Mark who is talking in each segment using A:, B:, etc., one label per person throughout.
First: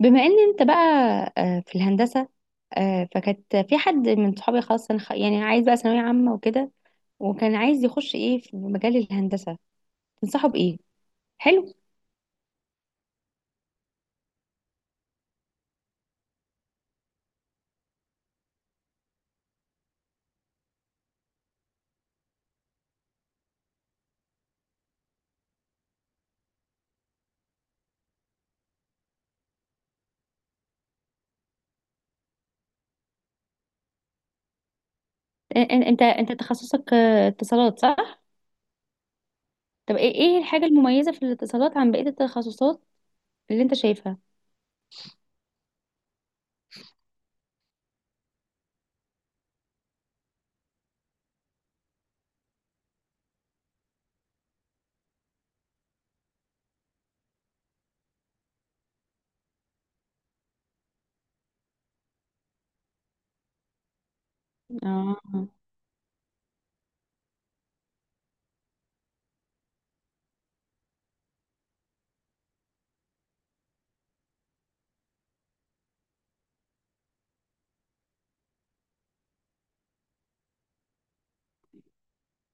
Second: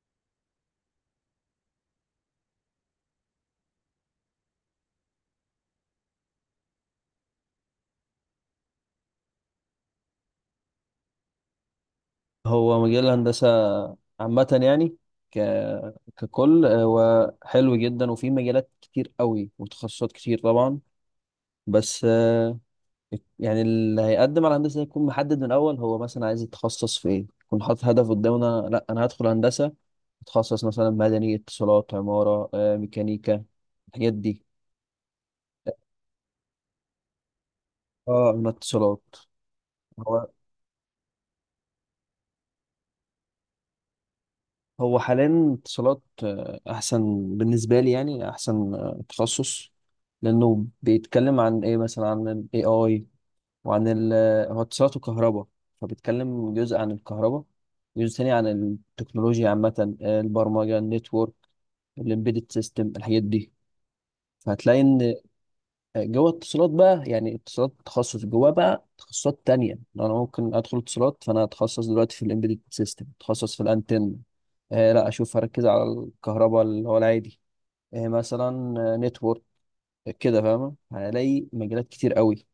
A: بما ان انت بقى في الهندسة. فكانت في حد من صحابي خلاص أنا يعني عايز بقى ثانوية عامة وكده، وكان عايز يخش ايه في مجال الهندسة. تنصحه بإيه؟ حلو.
B: هو مجال الهندسة عامة يعني ك... ككل، هو حلو جدا وفي مجالات كتير قوي وتخصصات كتير طبعا. بس يعني اللي هيقدم على هندسة يكون محدد من الأول، هو مثلا عايز يتخصص في إيه، يكون حاطط هدف قدامنا. لا، أنا هدخل هندسة أتخصص مثلا مدني، اتصالات، عمارة، ميكانيكا، الحاجات دي.
A: انت تخصصك اتصالات صح؟
B: اه، من اتصالات.
A: طب ايه الحاجة المميزة في الاتصالات عن بقية التخصصات اللي انت شايفها؟
B: هو حاليا اتصالات احسن بالنسبه لي، يعني احسن تخصص، لانه بيتكلم عن ايه، مثلا عن الاي اي، وعن ال هو اتصالات وكهرباء، فبيتكلم جزء عن الكهرباء، وجزء تاني عن التكنولوجيا عامه، البرمجه، النتورك، الامبيدد سيستم، الحاجات دي. فهتلاقي ان
A: اه.
B: جوه اتصالات بقى، يعني اتصالات تخصص جواه بقى تخصصات تانية. لو انا ممكن ادخل اتصالات، فانا اتخصص دلوقتي في الامبيدد سيستم، اتخصص في الانتن. آه لا، اشوف هركز على الكهرباء اللي هو العادي، آه مثلا نتورك، كده. فاهمة، هلاقي مجالات كتير قوي.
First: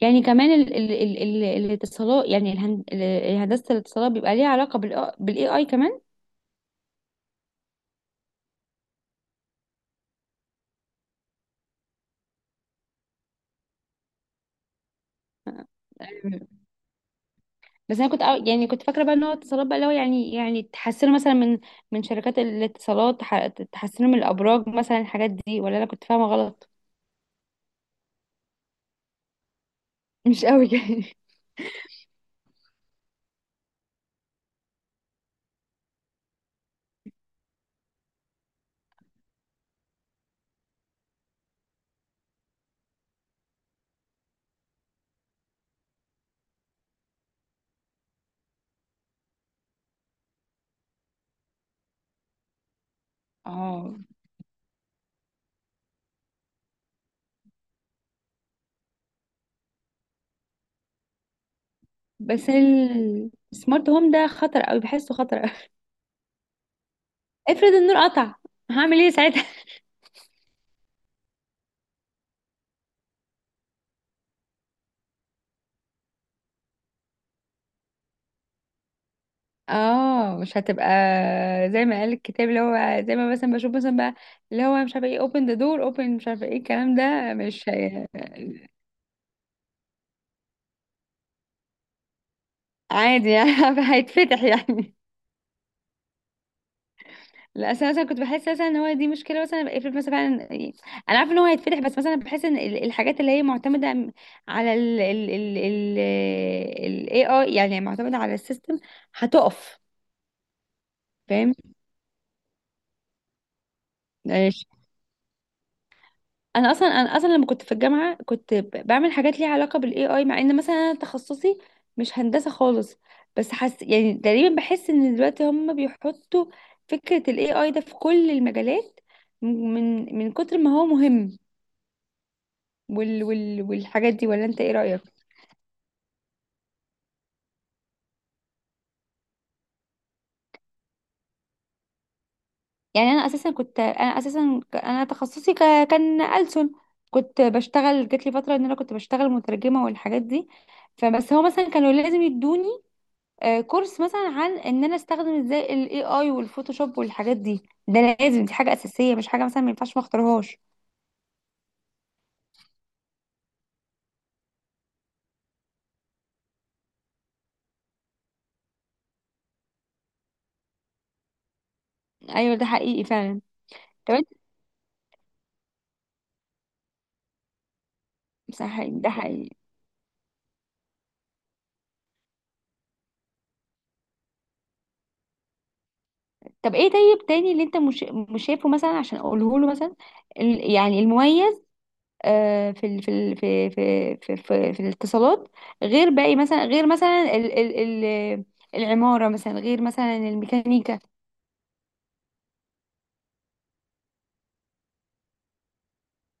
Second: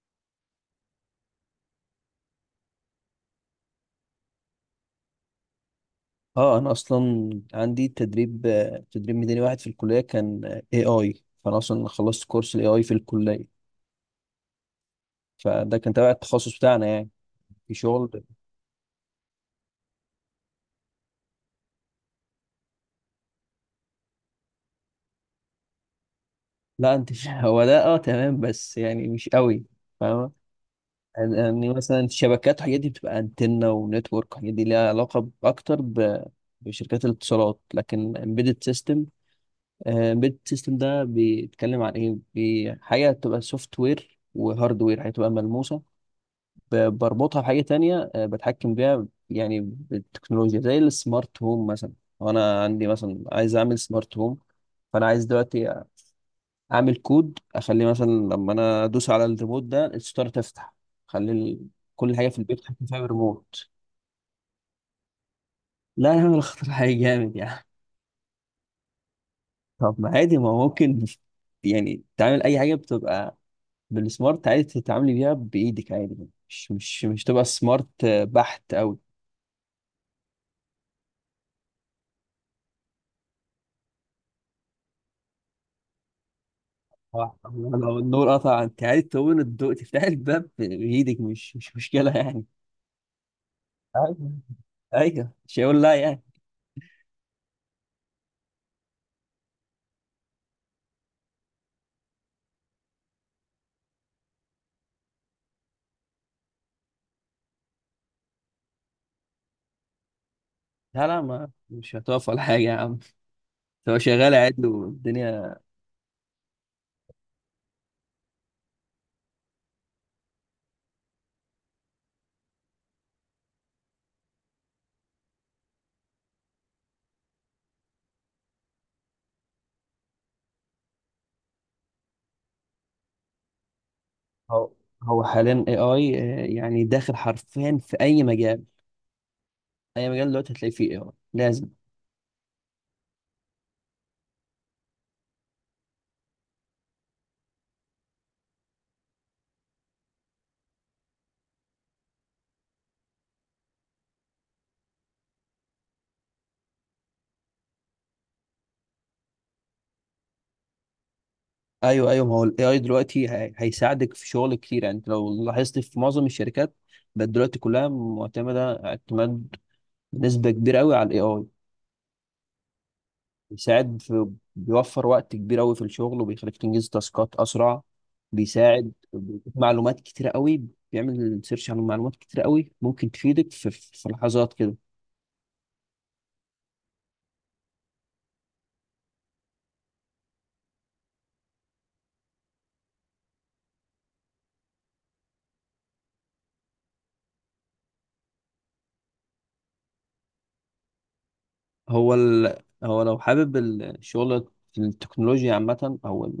A: يعني كمان ال الاتصالات، يعني هندسة الاتصالات بيبقى ليها علاقة بالاي اي كمان؟
B: اه، انا اصلا عندي تدريب تدريب ميداني واحد في الكلية كان اي اي. فانا اصلا خلصت كورس الاي اي في الكلية، فده كان تبع التخصص بتاعنا يعني. في
A: بس انا كنت
B: شغل.
A: يعني كنت فاكره بقى ان هو اتصالات بقى اللي هو يعني تحسنوا مثلا من من شركات الاتصالات تحسنوا من الابراج مثلا الحاجات دي، ولا انا كنت فاهمه غلط؟
B: لا، انت هو ده اه، تمام بس يعني مش قوي فاهم.
A: مش قوي يعني.
B: يعني مثلا الشبكات والحاجات دي بتبقى انتنة ونتورك، والحاجات دي ليها علاقة أكتر بشركات الاتصالات. لكن embedded system، embedded system ده بيتكلم عن إيه؟ حاجة بتبقى سوفت وير وهاردوير، هتبقى ملموسة، بربطها بحاجة تانية، بتحكم بيها يعني بالتكنولوجيا زي السمارت هوم مثلا. وأنا عندي مثلا عايز أعمل
A: اه.
B: سمارت هوم. فأنا عايز دلوقتي اعمل كود، اخليه مثلا لما انا ادوس على الريموت ده الستار تفتح. اخلي ال- كل حاجه في
A: بس
B: البيت تحكم فيها بالريموت.
A: السمارت هوم ده خطر قوي، بحسه خطر قوي.
B: لا يا عم الخطر حاجه جامد يعني.
A: افرض النور قطع، هعمل ايه ساعتها؟
B: طب ما عادي، ما هو ممكن يعني تعمل اي حاجه بتبقى بالسمارت عادي، تتعاملي بيها بايدك عادي، مش تبقى سمارت بحت قوي.
A: اه مش هتبقى زي ما قال الكتاب، اللي هو زي ما مثلا بشوف مثلا بقى، اللي هو مش عارفه ايه open the door open، مش عارفه ايه الكلام ده،
B: آه،
A: مش
B: لو
A: هي...
B: النور قطع انت عادي تقوم الضوء تفتح الباب بايدك، مش مشكله يعني.
A: عادي يعني.
B: ايوه،
A: هيتفتح يعني.
B: ايوه، مش هيقول لا يعني.
A: لا أصل أنا مثلا كنت بحس مثلا ان هو دي مشكله، مثلا افرض مثلا فعلا يعني انا عارفه ان هو هيتفتح، بس مثلا بحس ان الحاجات اللي هي معتمده على ال AI، يعني معتمده على السيستم هتقف.
B: لا، لا، ما
A: فاهم.
B: مش هتقف ولا حاجه يا عم، هو شغال
A: ماشي.
B: عادي والدنيا.
A: انا اصلا لما كنت في الجامعه كنت بعمل حاجات ليها علاقه بالاي اي، مع ان مثلا انا تخصصي مش هندسه خالص. بس حس يعني تقريبا، بحس ان دلوقتي هم بيحطوا فكره الاي اي ده في كل المجالات من من كتر ما هو مهم، وال والحاجات دي، ولا انت
B: هو
A: ايه رأيك؟
B: هو حاليا اي اي، يعني داخل حرفيا في اي مجال. اي مجال دلوقتي هتلاقي فيه اي اي لازم.
A: يعني انا اساسا انا تخصصي كان ألسن. كنت بشتغل، جات لي فترة ان انا كنت بشتغل مترجمة والحاجات دي. فبس هو مثلا كانوا لازم يدوني كورس مثلا عن ان انا استخدم ازاي الاي اي والفوتوشوب والحاجات دي. ده لازم، دي حاجة اساسية مش حاجة مثلا ما ينفعش ما اختارهاش.
B: ايوه، ايوه، ما هو الاي اي دلوقتي هيساعدك في شغل كتير. يعني انت لو لاحظت، في معظم الشركات بقت دلوقتي كلها معتمده اعتماد بنسبه كبيره قوي على الاي اي.
A: ايوه، ده حقيقي فعلا.
B: بيساعد
A: طب انت.
B: في، بيوفر وقت كبير قوي في الشغل، وبيخليك تنجز تاسكات اسرع،
A: صح
B: بيساعد
A: ده حقيقي.
B: بيديك معلومات كتيره قوي، بيعمل سيرش على معلومات كتيره قوي ممكن تفيدك في في لحظات كده.
A: طب ايه طيب تاني اللي انت مش شايفه مثلا عشان اقوله له مثلا، يعني المميز في ال في ال في في في في, في الاتصالات، غير باقي مثلا، غير مثلا ال العمارة مثلا، غير مثلا الميكانيكا.
B: هو ال... هو لو حابب الشغل في التكنولوجيا عامة، أو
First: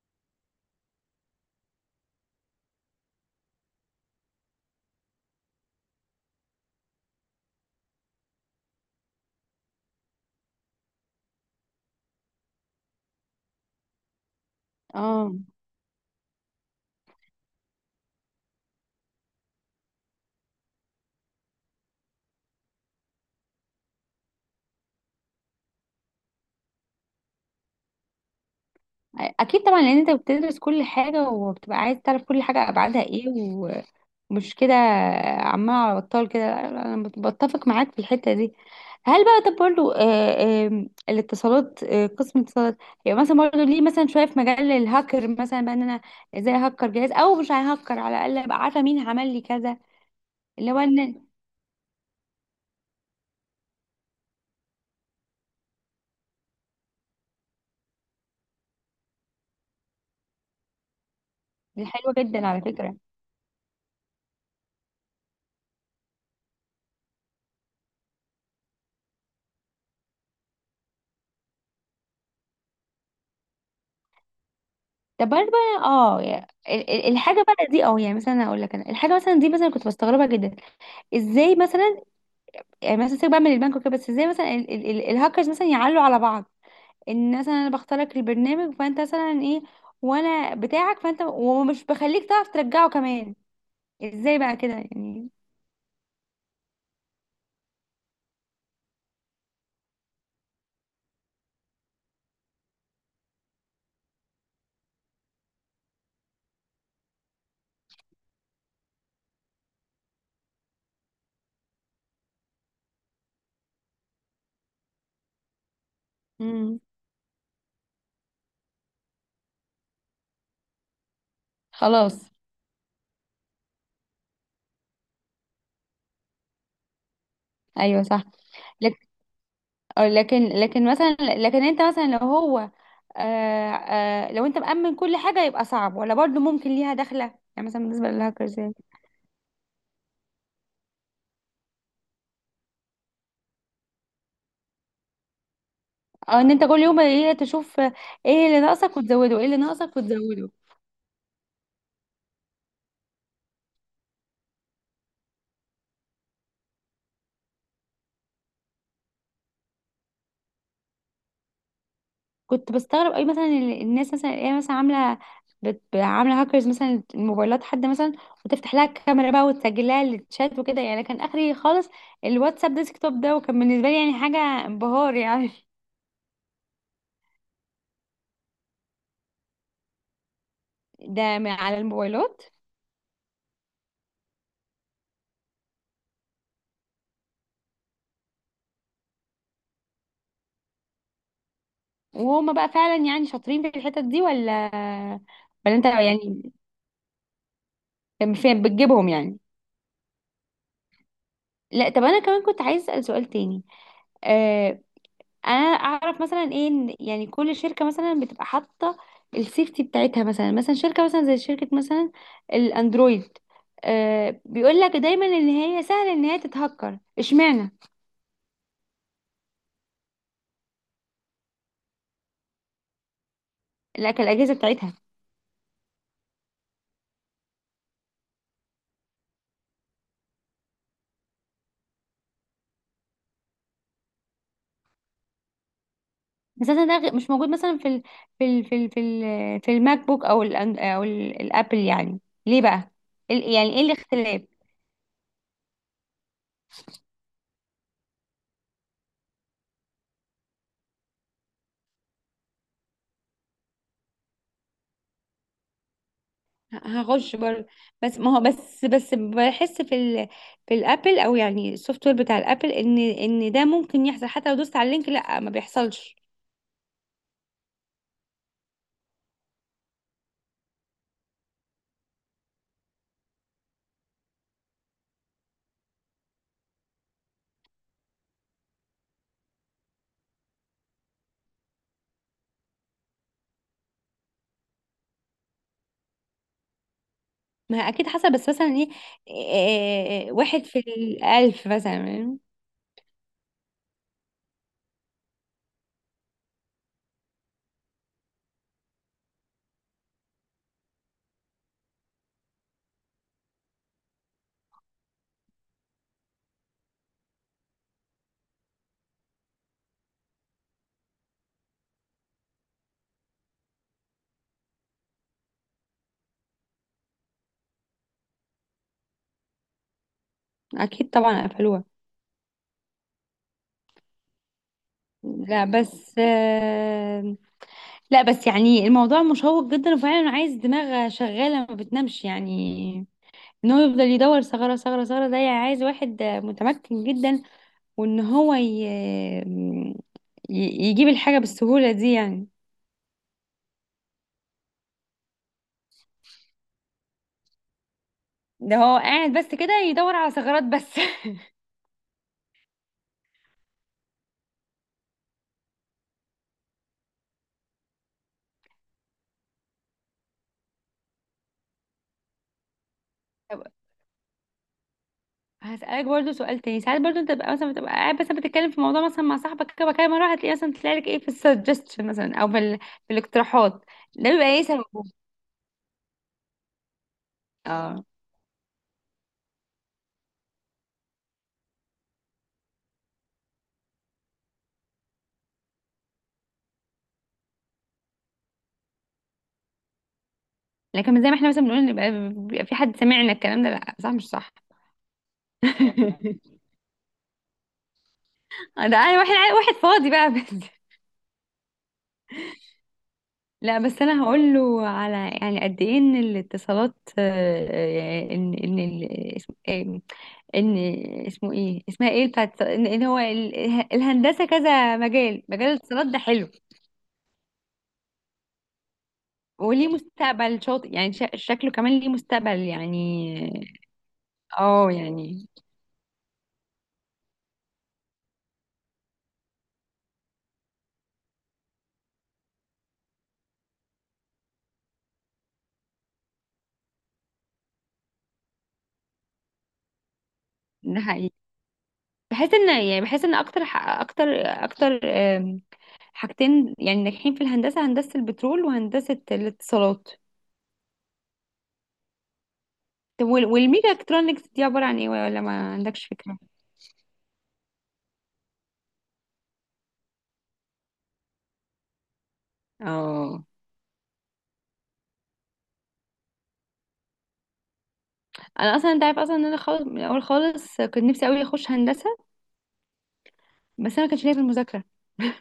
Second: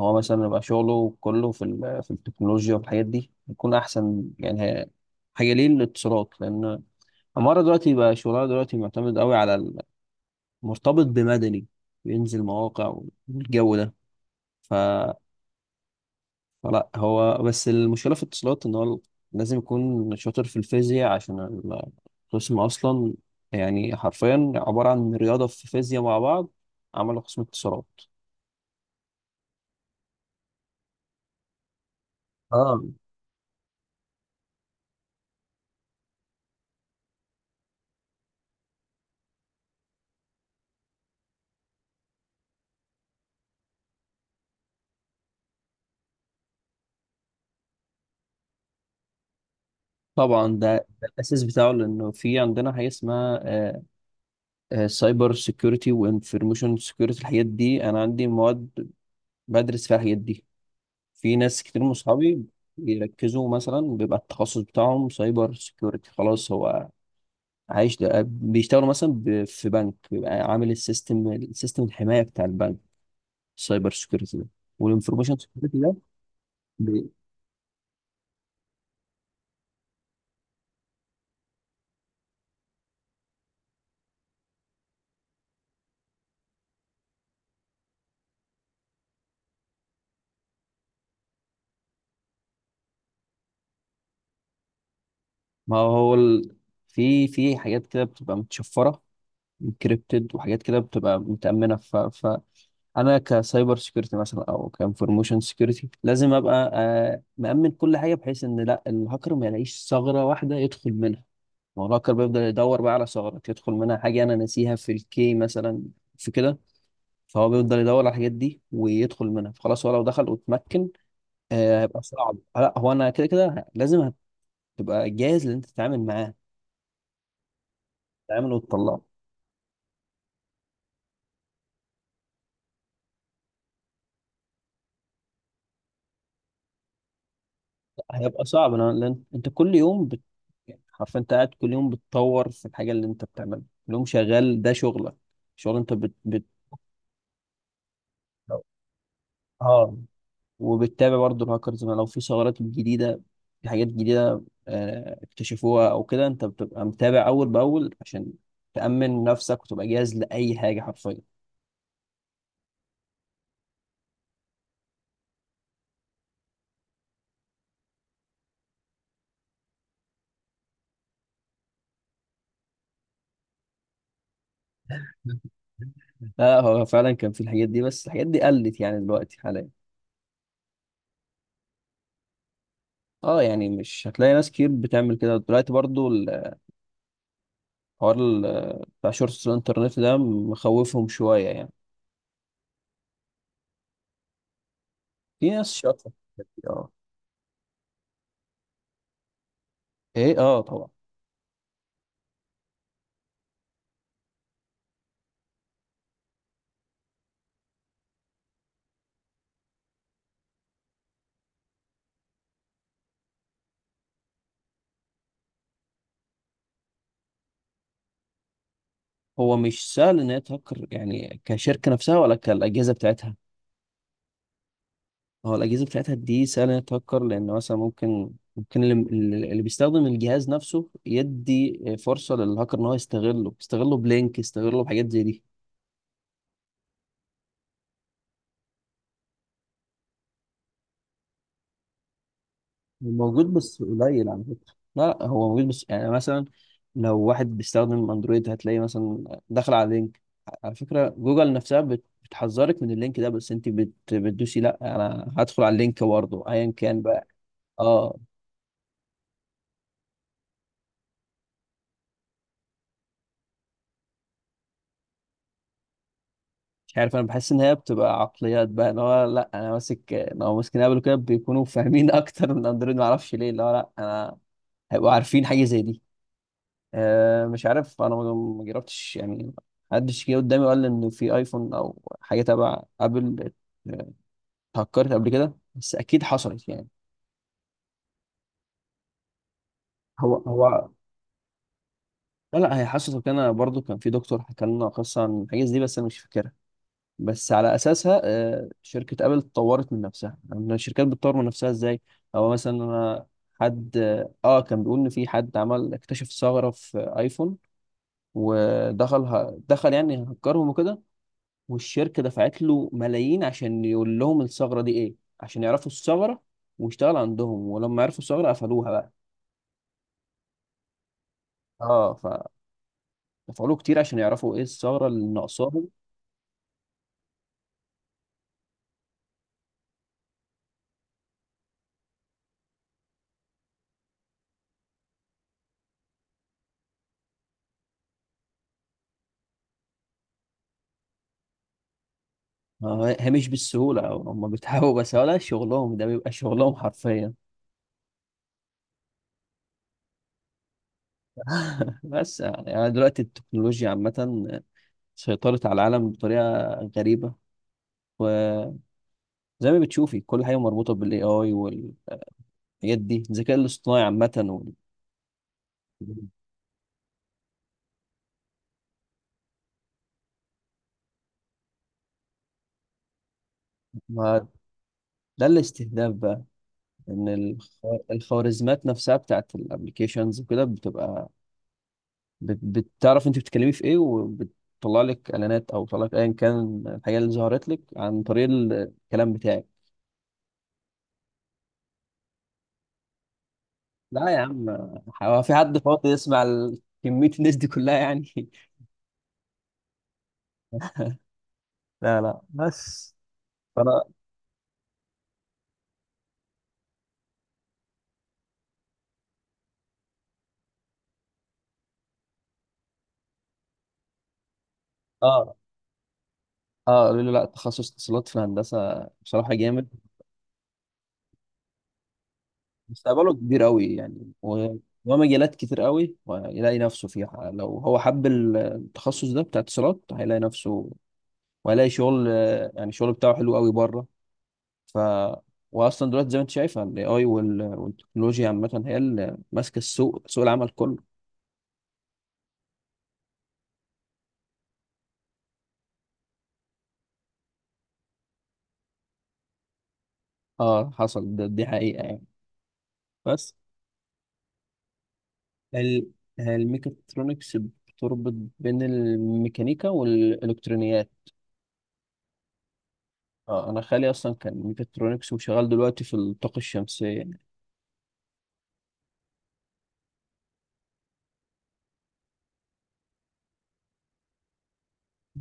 B: هو مثلا يبقى شغله كله في في التكنولوجيا والحاجات دي، يكون أحسن. يعني حاجة ليه الاتصالات، لأن عمارة دلوقتي بقى شغلها دلوقتي معتمد قوي على مرتبط بمدني، بينزل مواقع والجو ده. ف
A: اه
B: لا، هو بس المشكلة في الاتصالات إن هو لازم يكون شاطر في الفيزياء، عشان القسم أصلا يعني حرفيا عبارة عن رياضة في فيزياء مع بعض، عملوا قسم اتصالات.
A: اكيد طبعا، لان انت بتدرس كل حاجة وبتبقى عايز تعرف كل حاجة
B: اه
A: ابعادها ايه. مش كده؟ عمال على بطال كده. لا، لا، انا بتفق معاك في الحته دي. هل بقى طب برضه الاتصالات، قسم الاتصالات، يعني مثلا برضه ليه مثلا شويه في مجال الهاكر مثلا، بقى ان انا ازاي هكر جهاز او مش ههكر، على الاقل ابقى عارفه مين عمل لي كذا،
B: طبعا،
A: اللي
B: ده
A: هو
B: ده
A: ان.
B: الأساس بتاعه، لأنه في عندنا حاجة اسمها سايبر سيكيورتي وانفورميشن سيكيورتي. الحاجات دي أنا عندي مواد بدرس فيها الحاجات دي. في ناس كتير
A: دي
B: من
A: حلوه
B: صحابي
A: جدا على فكره.
B: بيركزوا مثلا، بيبقى التخصص بتاعهم سايبر سيكيورتي. خلاص، هو عايش ده، بيشتغلوا مثلا في بنك، بيبقى عامل السيستم الحماية بتاع البنك، السايبر سيكيورتي ده
A: طب
B: والانفورميشن
A: برضه
B: سيكيورتي
A: بقى
B: ده.
A: اه، يعني
B: بي-
A: الحاجه بقى دي، اه يعني مثلا اقول لك انا الحاجه مثلا دي مثلا كنت بستغربها جدا. ازاي مثلا، يعني مثلا سيبك بقى من البنك وكده، بس ازاي مثلا الهاكرز مثلا يعلوا على بعض؟ ان مثلا انا بختار لك البرنامج فانت مثلا ايه، وانا بتاعك فانت ومش بخليك تعرف ترجعه كمان. ازاي بقى كده يعني؟
B: ما هو في في حاجات كده بتبقى متشفرة انكريبتد، وحاجات كده بتبقى متأمنة. فأنا كسايبر سيكيورتي مثلا، أو كانفورميشن سيكيورتي، لازم أبقى مأمن كل حاجة، بحيث إن لا الهاكر ما يلاقيش ثغرة واحدة يدخل منها. ما هو الهاكر بيفضل يدور بقى على ثغرات يدخل منها، حاجة أنا ناسيها في الكي مثلا، في كده.
A: امم
B: فهو بيفضل يدور على الحاجات دي ويدخل منها. فخلاص، هو لو دخل واتمكن هيبقى
A: خلاص.
B: صعب. لا، هو انا كده كده لازم هتبقى جاهز ان انت تتعامل معاه،
A: ايوه صح.
B: تتعامل وتطلعه.
A: لك- لكن مثلا لكن انت مثلا لو هو آه آه لو انت مأمن كل حاجة يبقى صعب، ولا برضو ممكن ليها دخلة يعني، مثلا
B: لا،
A: بالنسبة
B: هيبقى
A: للهاكرز يعني؟
B: صعب أنا، لأن انت كل يوم يعني حرفيا انت قاعد كل يوم بتطور في الحاجه اللي انت بتعملها، كل يوم شغال ده شغلك، شغل انت
A: اه، ان انت كل يوم ايه، تشوف ايه اللي ناقصك وتزوده، ايه اللي
B: اه.
A: ناقصك وتزوده.
B: وبتتابع برضه الهاكرز، ما لو في ثغرات جديده، في حاجات جديده اكتشفوها او كده، انت بتبقى متابع اول باول، عشان تأمن نفسك وتبقى جاهز لأي حاجة حرفيا.
A: كنت بستغرب قوي مثلا الناس مثلا ايه مثلا عامله، عامله هاكرز مثلا الموبايلات، حد مثلا وتفتح لها الكاميرا بقى، وتسجل لها الشات وكده، يعني كان اخري خالص الواتساب ديسكتوب ده، وكان بالنسبه لي يعني حاجه انبهار يعني.
B: لا، هو فعلا كان في الحاجات دي، بس الحاجات دي قلت يعني دلوقتي حاليا.
A: ده من على الموبايلات.
B: اه، يعني مش هتلاقي ناس كتير بتعمل كده دلوقتي. برضو الحوار بتاع شورتس الانترنت ده مخوفهم شوية يعني.
A: وهما بقى فعلا يعني شاطرين في الحتت دي ولا،
B: في ناس
A: ولا انت
B: شاطرة في الحاجات
A: يعني
B: دي، اه.
A: كان فين بتجيبهم يعني؟
B: ايه، اه طبعا.
A: لا طب انا كمان كنت عايز اسال سؤال تاني. آه، انا اعرف مثلا ايه، إن يعني كل شركه مثلا بتبقى حاطه السيفتي بتاعتها، مثلا مثلا شركه مثلا زي شركه مثلا الاندرويد، آه بيقول لك دايما ان هي سهل ان هي تتهكر. اشمعنى
B: هو مش سهل ان هي تهكر، يعني كشركة نفسها ولا كالأجهزة بتاعتها.
A: لكن الاجهزه بتاعتها؟
B: هو الأجهزة بتاعتها دي سهل ان هي تهكر، لأن مثلا ممكن اللي بيستخدم الجهاز نفسه يدي فرصة للهاكر ان هو يستغله، يستغله بلينك، يستغله بحاجات زي دي.
A: اساسا ده مش موجود مثلا ال في الماك بوك او ال الابل يعني. ليه بقى؟
B: هو موجود
A: يعني ايه
B: بس قليل
A: الاختلاف؟
B: على فكرة. لا، لا، هو موجود بس يعني مثلا لو واحد بيستخدم اندرويد هتلاقي مثلا داخل على لينك، على فكرة جوجل نفسها بتحذرك من اللينك ده، بس انت بتدوسي لا انا هدخل على اللينك برضه ايا كان بقى.
A: هخش برضه.
B: اه،
A: بس ما هو بس بحس في ال، في الابل او يعني السوفت وير بتاع الابل، ان ده ممكن يحصل حتى لو دوست على اللينك، لا ما بيحصلش.
B: مش عارف، انا بحس ان هي بتبقى عقليات بقى، ان هو لا انا ماسك، لو ماسكين ابل كده بيكونوا فاهمين اكتر من اندرويد. ما اعرفش ليه، اللي هو لا انا هيبقوا عارفين حاجة زي دي. مش عارف انا، ما جربتش يعني. محدش جه قدامي وقال لي ان في ايفون او حاجه تبع ابل آه، اتهكرت قبل كده، بس اكيد حصلت يعني.
A: ما اكيد حصل، بس مثلا ايه،
B: هو
A: واحد في
B: هو
A: الالف مثلا.
B: لا، لا، هي حصلت. وكان أنا برضو كان في دكتور حكى لنا قصه عن الحاجات دي، بس انا مش فاكرها. بس على اساسها شركه ابل اتطورت من نفسها، يعني الشركات بتطور من نفسها ازاي. او مثلا انا، حد، اه كان بيقول ان في حد عمل اكتشف ثغره في ايفون، ودخل دخل يعني هكرهم وكده، والشركة دفعت له ملايين عشان يقول لهم الثغرة دي ايه، عشان يعرفوا الثغرة، واشتغل عندهم. ولما عرفوا الثغرة قفلوها بقى.
A: اكيد طبعا قفلوها.
B: اه، فدفعوا له كتير عشان يعرفوا ايه الثغرة اللي
A: لا
B: ناقصاهم.
A: بس لا بس يعني الموضوع مشوق جدا، وفعلا عايز دماغ شغالة ما بتنامش يعني. ان هو يفضل يدور ثغرة، ثغرة، ثغرة، ده يعني عايز واحد متمكن جدا، وان هو يجيب الحاجة بالسهولة دي يعني.
B: آه، هي مش بالسهولة، هم بيتعبوا بس، ولا شغلهم، ده بيبقى شغلهم حرفيا.
A: ده هو قاعد بس كده يدور على ثغرات بس.
B: بس يعني، دلوقتي التكنولوجيا عامة سيطرت على العالم بطريقة غريبة. وزي ما بتشوفي كل حاجة مربوطة بالاي اي والحاجات دي، الذكاء
A: طب
B: الاصطناعي عامة
A: هسألك برضو سؤال تاني. ساعات برضو انت بتبقى مثلا، بتبقى قاعد مثلا بتتكلم في موضوع مثلا مع صاحبك كده كده مرة، هتلاقي مثلا تلاقي لك ايه في السجستشن مثلا، او في, في الاقتراحات. ده بيبقى
B: ما
A: ايه سببه؟
B: ده الاستهداف بقى، ان
A: اه،
B: الخوارزمات نفسها بتاعت الابلكيشنز وكده بتبقى بت- بتعرف انت بتتكلمي في ايه، وبتطلع لك اعلانات، او بتطلع لك ايا كان الحاجه اللي ظهرت لك عن طريق الكلام بتاعك.
A: لكن زي ما احنا مثلا بنقول نبقى بيبقى في حد سامعنا الكلام ده، لا صح
B: لا
A: مش
B: يا
A: صح؟
B: عم، هو في حد فاضي يسمع كميه الناس دي كلها يعني؟
A: ده انا واحد واحد فاضي بقى بس.
B: لا، لا، بس.
A: لا
B: فانا
A: بس انا هقول له على، يعني قد ايه ان الاتصالات ان ان اسمه ايه، اسمها ايه بتاعت ان، إن هو الهندسه كذا مجال،
B: اه.
A: مجال الاتصالات ده حلو.
B: اه، قالوا لي لا، تخصص اتصالات في الهندسه بصراحه جامد.
A: وليه مستقبل شاطئ يعني، شكله كمان ليه مستقبل
B: مستقبله كبير
A: يعني.
B: قوي يعني،
A: اه يعني
B: ومجالات كتير قوي ويلاقي نفسه فيها. لو هو حب التخصص ده بتاع اتصالات هيلاقي نفسه، وهيلاقي شغل يعني الشغل بتاعه حلو قوي بره. ف واصلا دلوقتي زي ما انت شايفه الاي اي والتكنولوجيا عامه هي اللي ماسكه السوق، سوق العمل كله.
A: ده حقيقي. بحس ان يعني بحس ان اكتر اكتر حاجتين يعني ناجحين في الهندسه، هندسه البترول وهندسه الاتصالات.
B: اه حصل، ده دي حقيقه يعني.
A: طب
B: بس
A: والميجا الكترونكس دي عبارة عن ايه، ولا ما عندكش
B: ال-
A: فكرة؟
B: الميكاترونكس بتربط بين الميكانيكا والالكترونيات.
A: اه.
B: اه، انا خالي اصلا كان ميكاترونكس، وشغال دلوقتي في الطاقه الشمسيه.
A: انا اصلا انت عارف اصلا ان انا خالص من الاول خالص كنت نفسي قوي اخش هندسة، بس انا ما كانش ليا في المذاكرة.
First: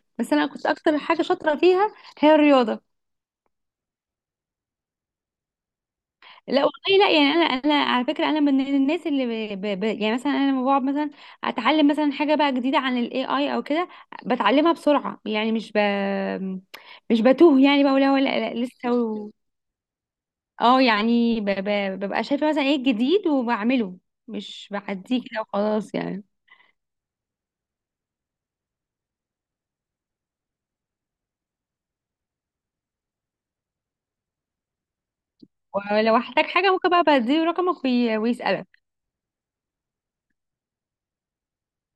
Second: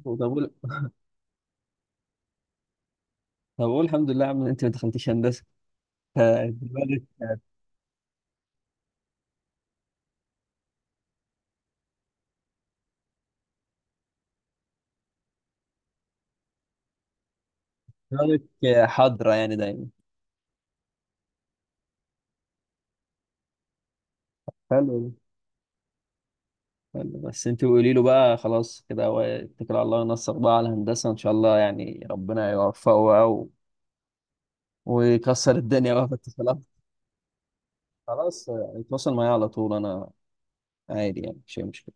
B: طب
A: بس انا
B: اقول
A: كنت اكتر حاجة شاطرة فيها هي الرياضة.
B: طب اقول الحمد لله يا عم إن انت ما دخلتيش هندسه،
A: لا
B: فدماغك
A: والله لا يعني، انا انا على فكرة انا من الناس اللي يعني مثلا انا لما بقعد مثلا اتعلم مثلا حاجة بقى جديدة عن الاي اي او كده، بتعلمها بسرعة يعني. مش بتوه يعني، بقول لا، ولا لا
B: دماغك
A: لسه.
B: حاضره يعني دايما.
A: اه يعني ببقى شايفة مثلا ايه الجديد وبعمله، مش
B: حلو،
A: بعديه كده وخلاص يعني.
B: حلو، بس انت قولي له بقى خلاص كده، هو اتكل على الله، ينصر بقى على الهندسه ان شاء الله، يعني ربنا يوفقه بقى ويكسر الدنيا بقى في
A: ولو احتاج
B: اتصالات.
A: حاجة ممكن بقى بديله رقمك،
B: خلاص،
A: ويسألك.
B: اتواصل معايا على طول، انا عادي يعني مش مشكله.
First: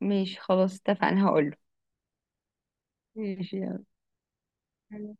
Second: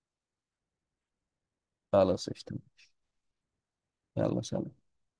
A: ماشي خلاص اتفقنا، هقوله.
B: خلاص قشطه.
A: ماشي.
B: يلا سلام.
A: يلا.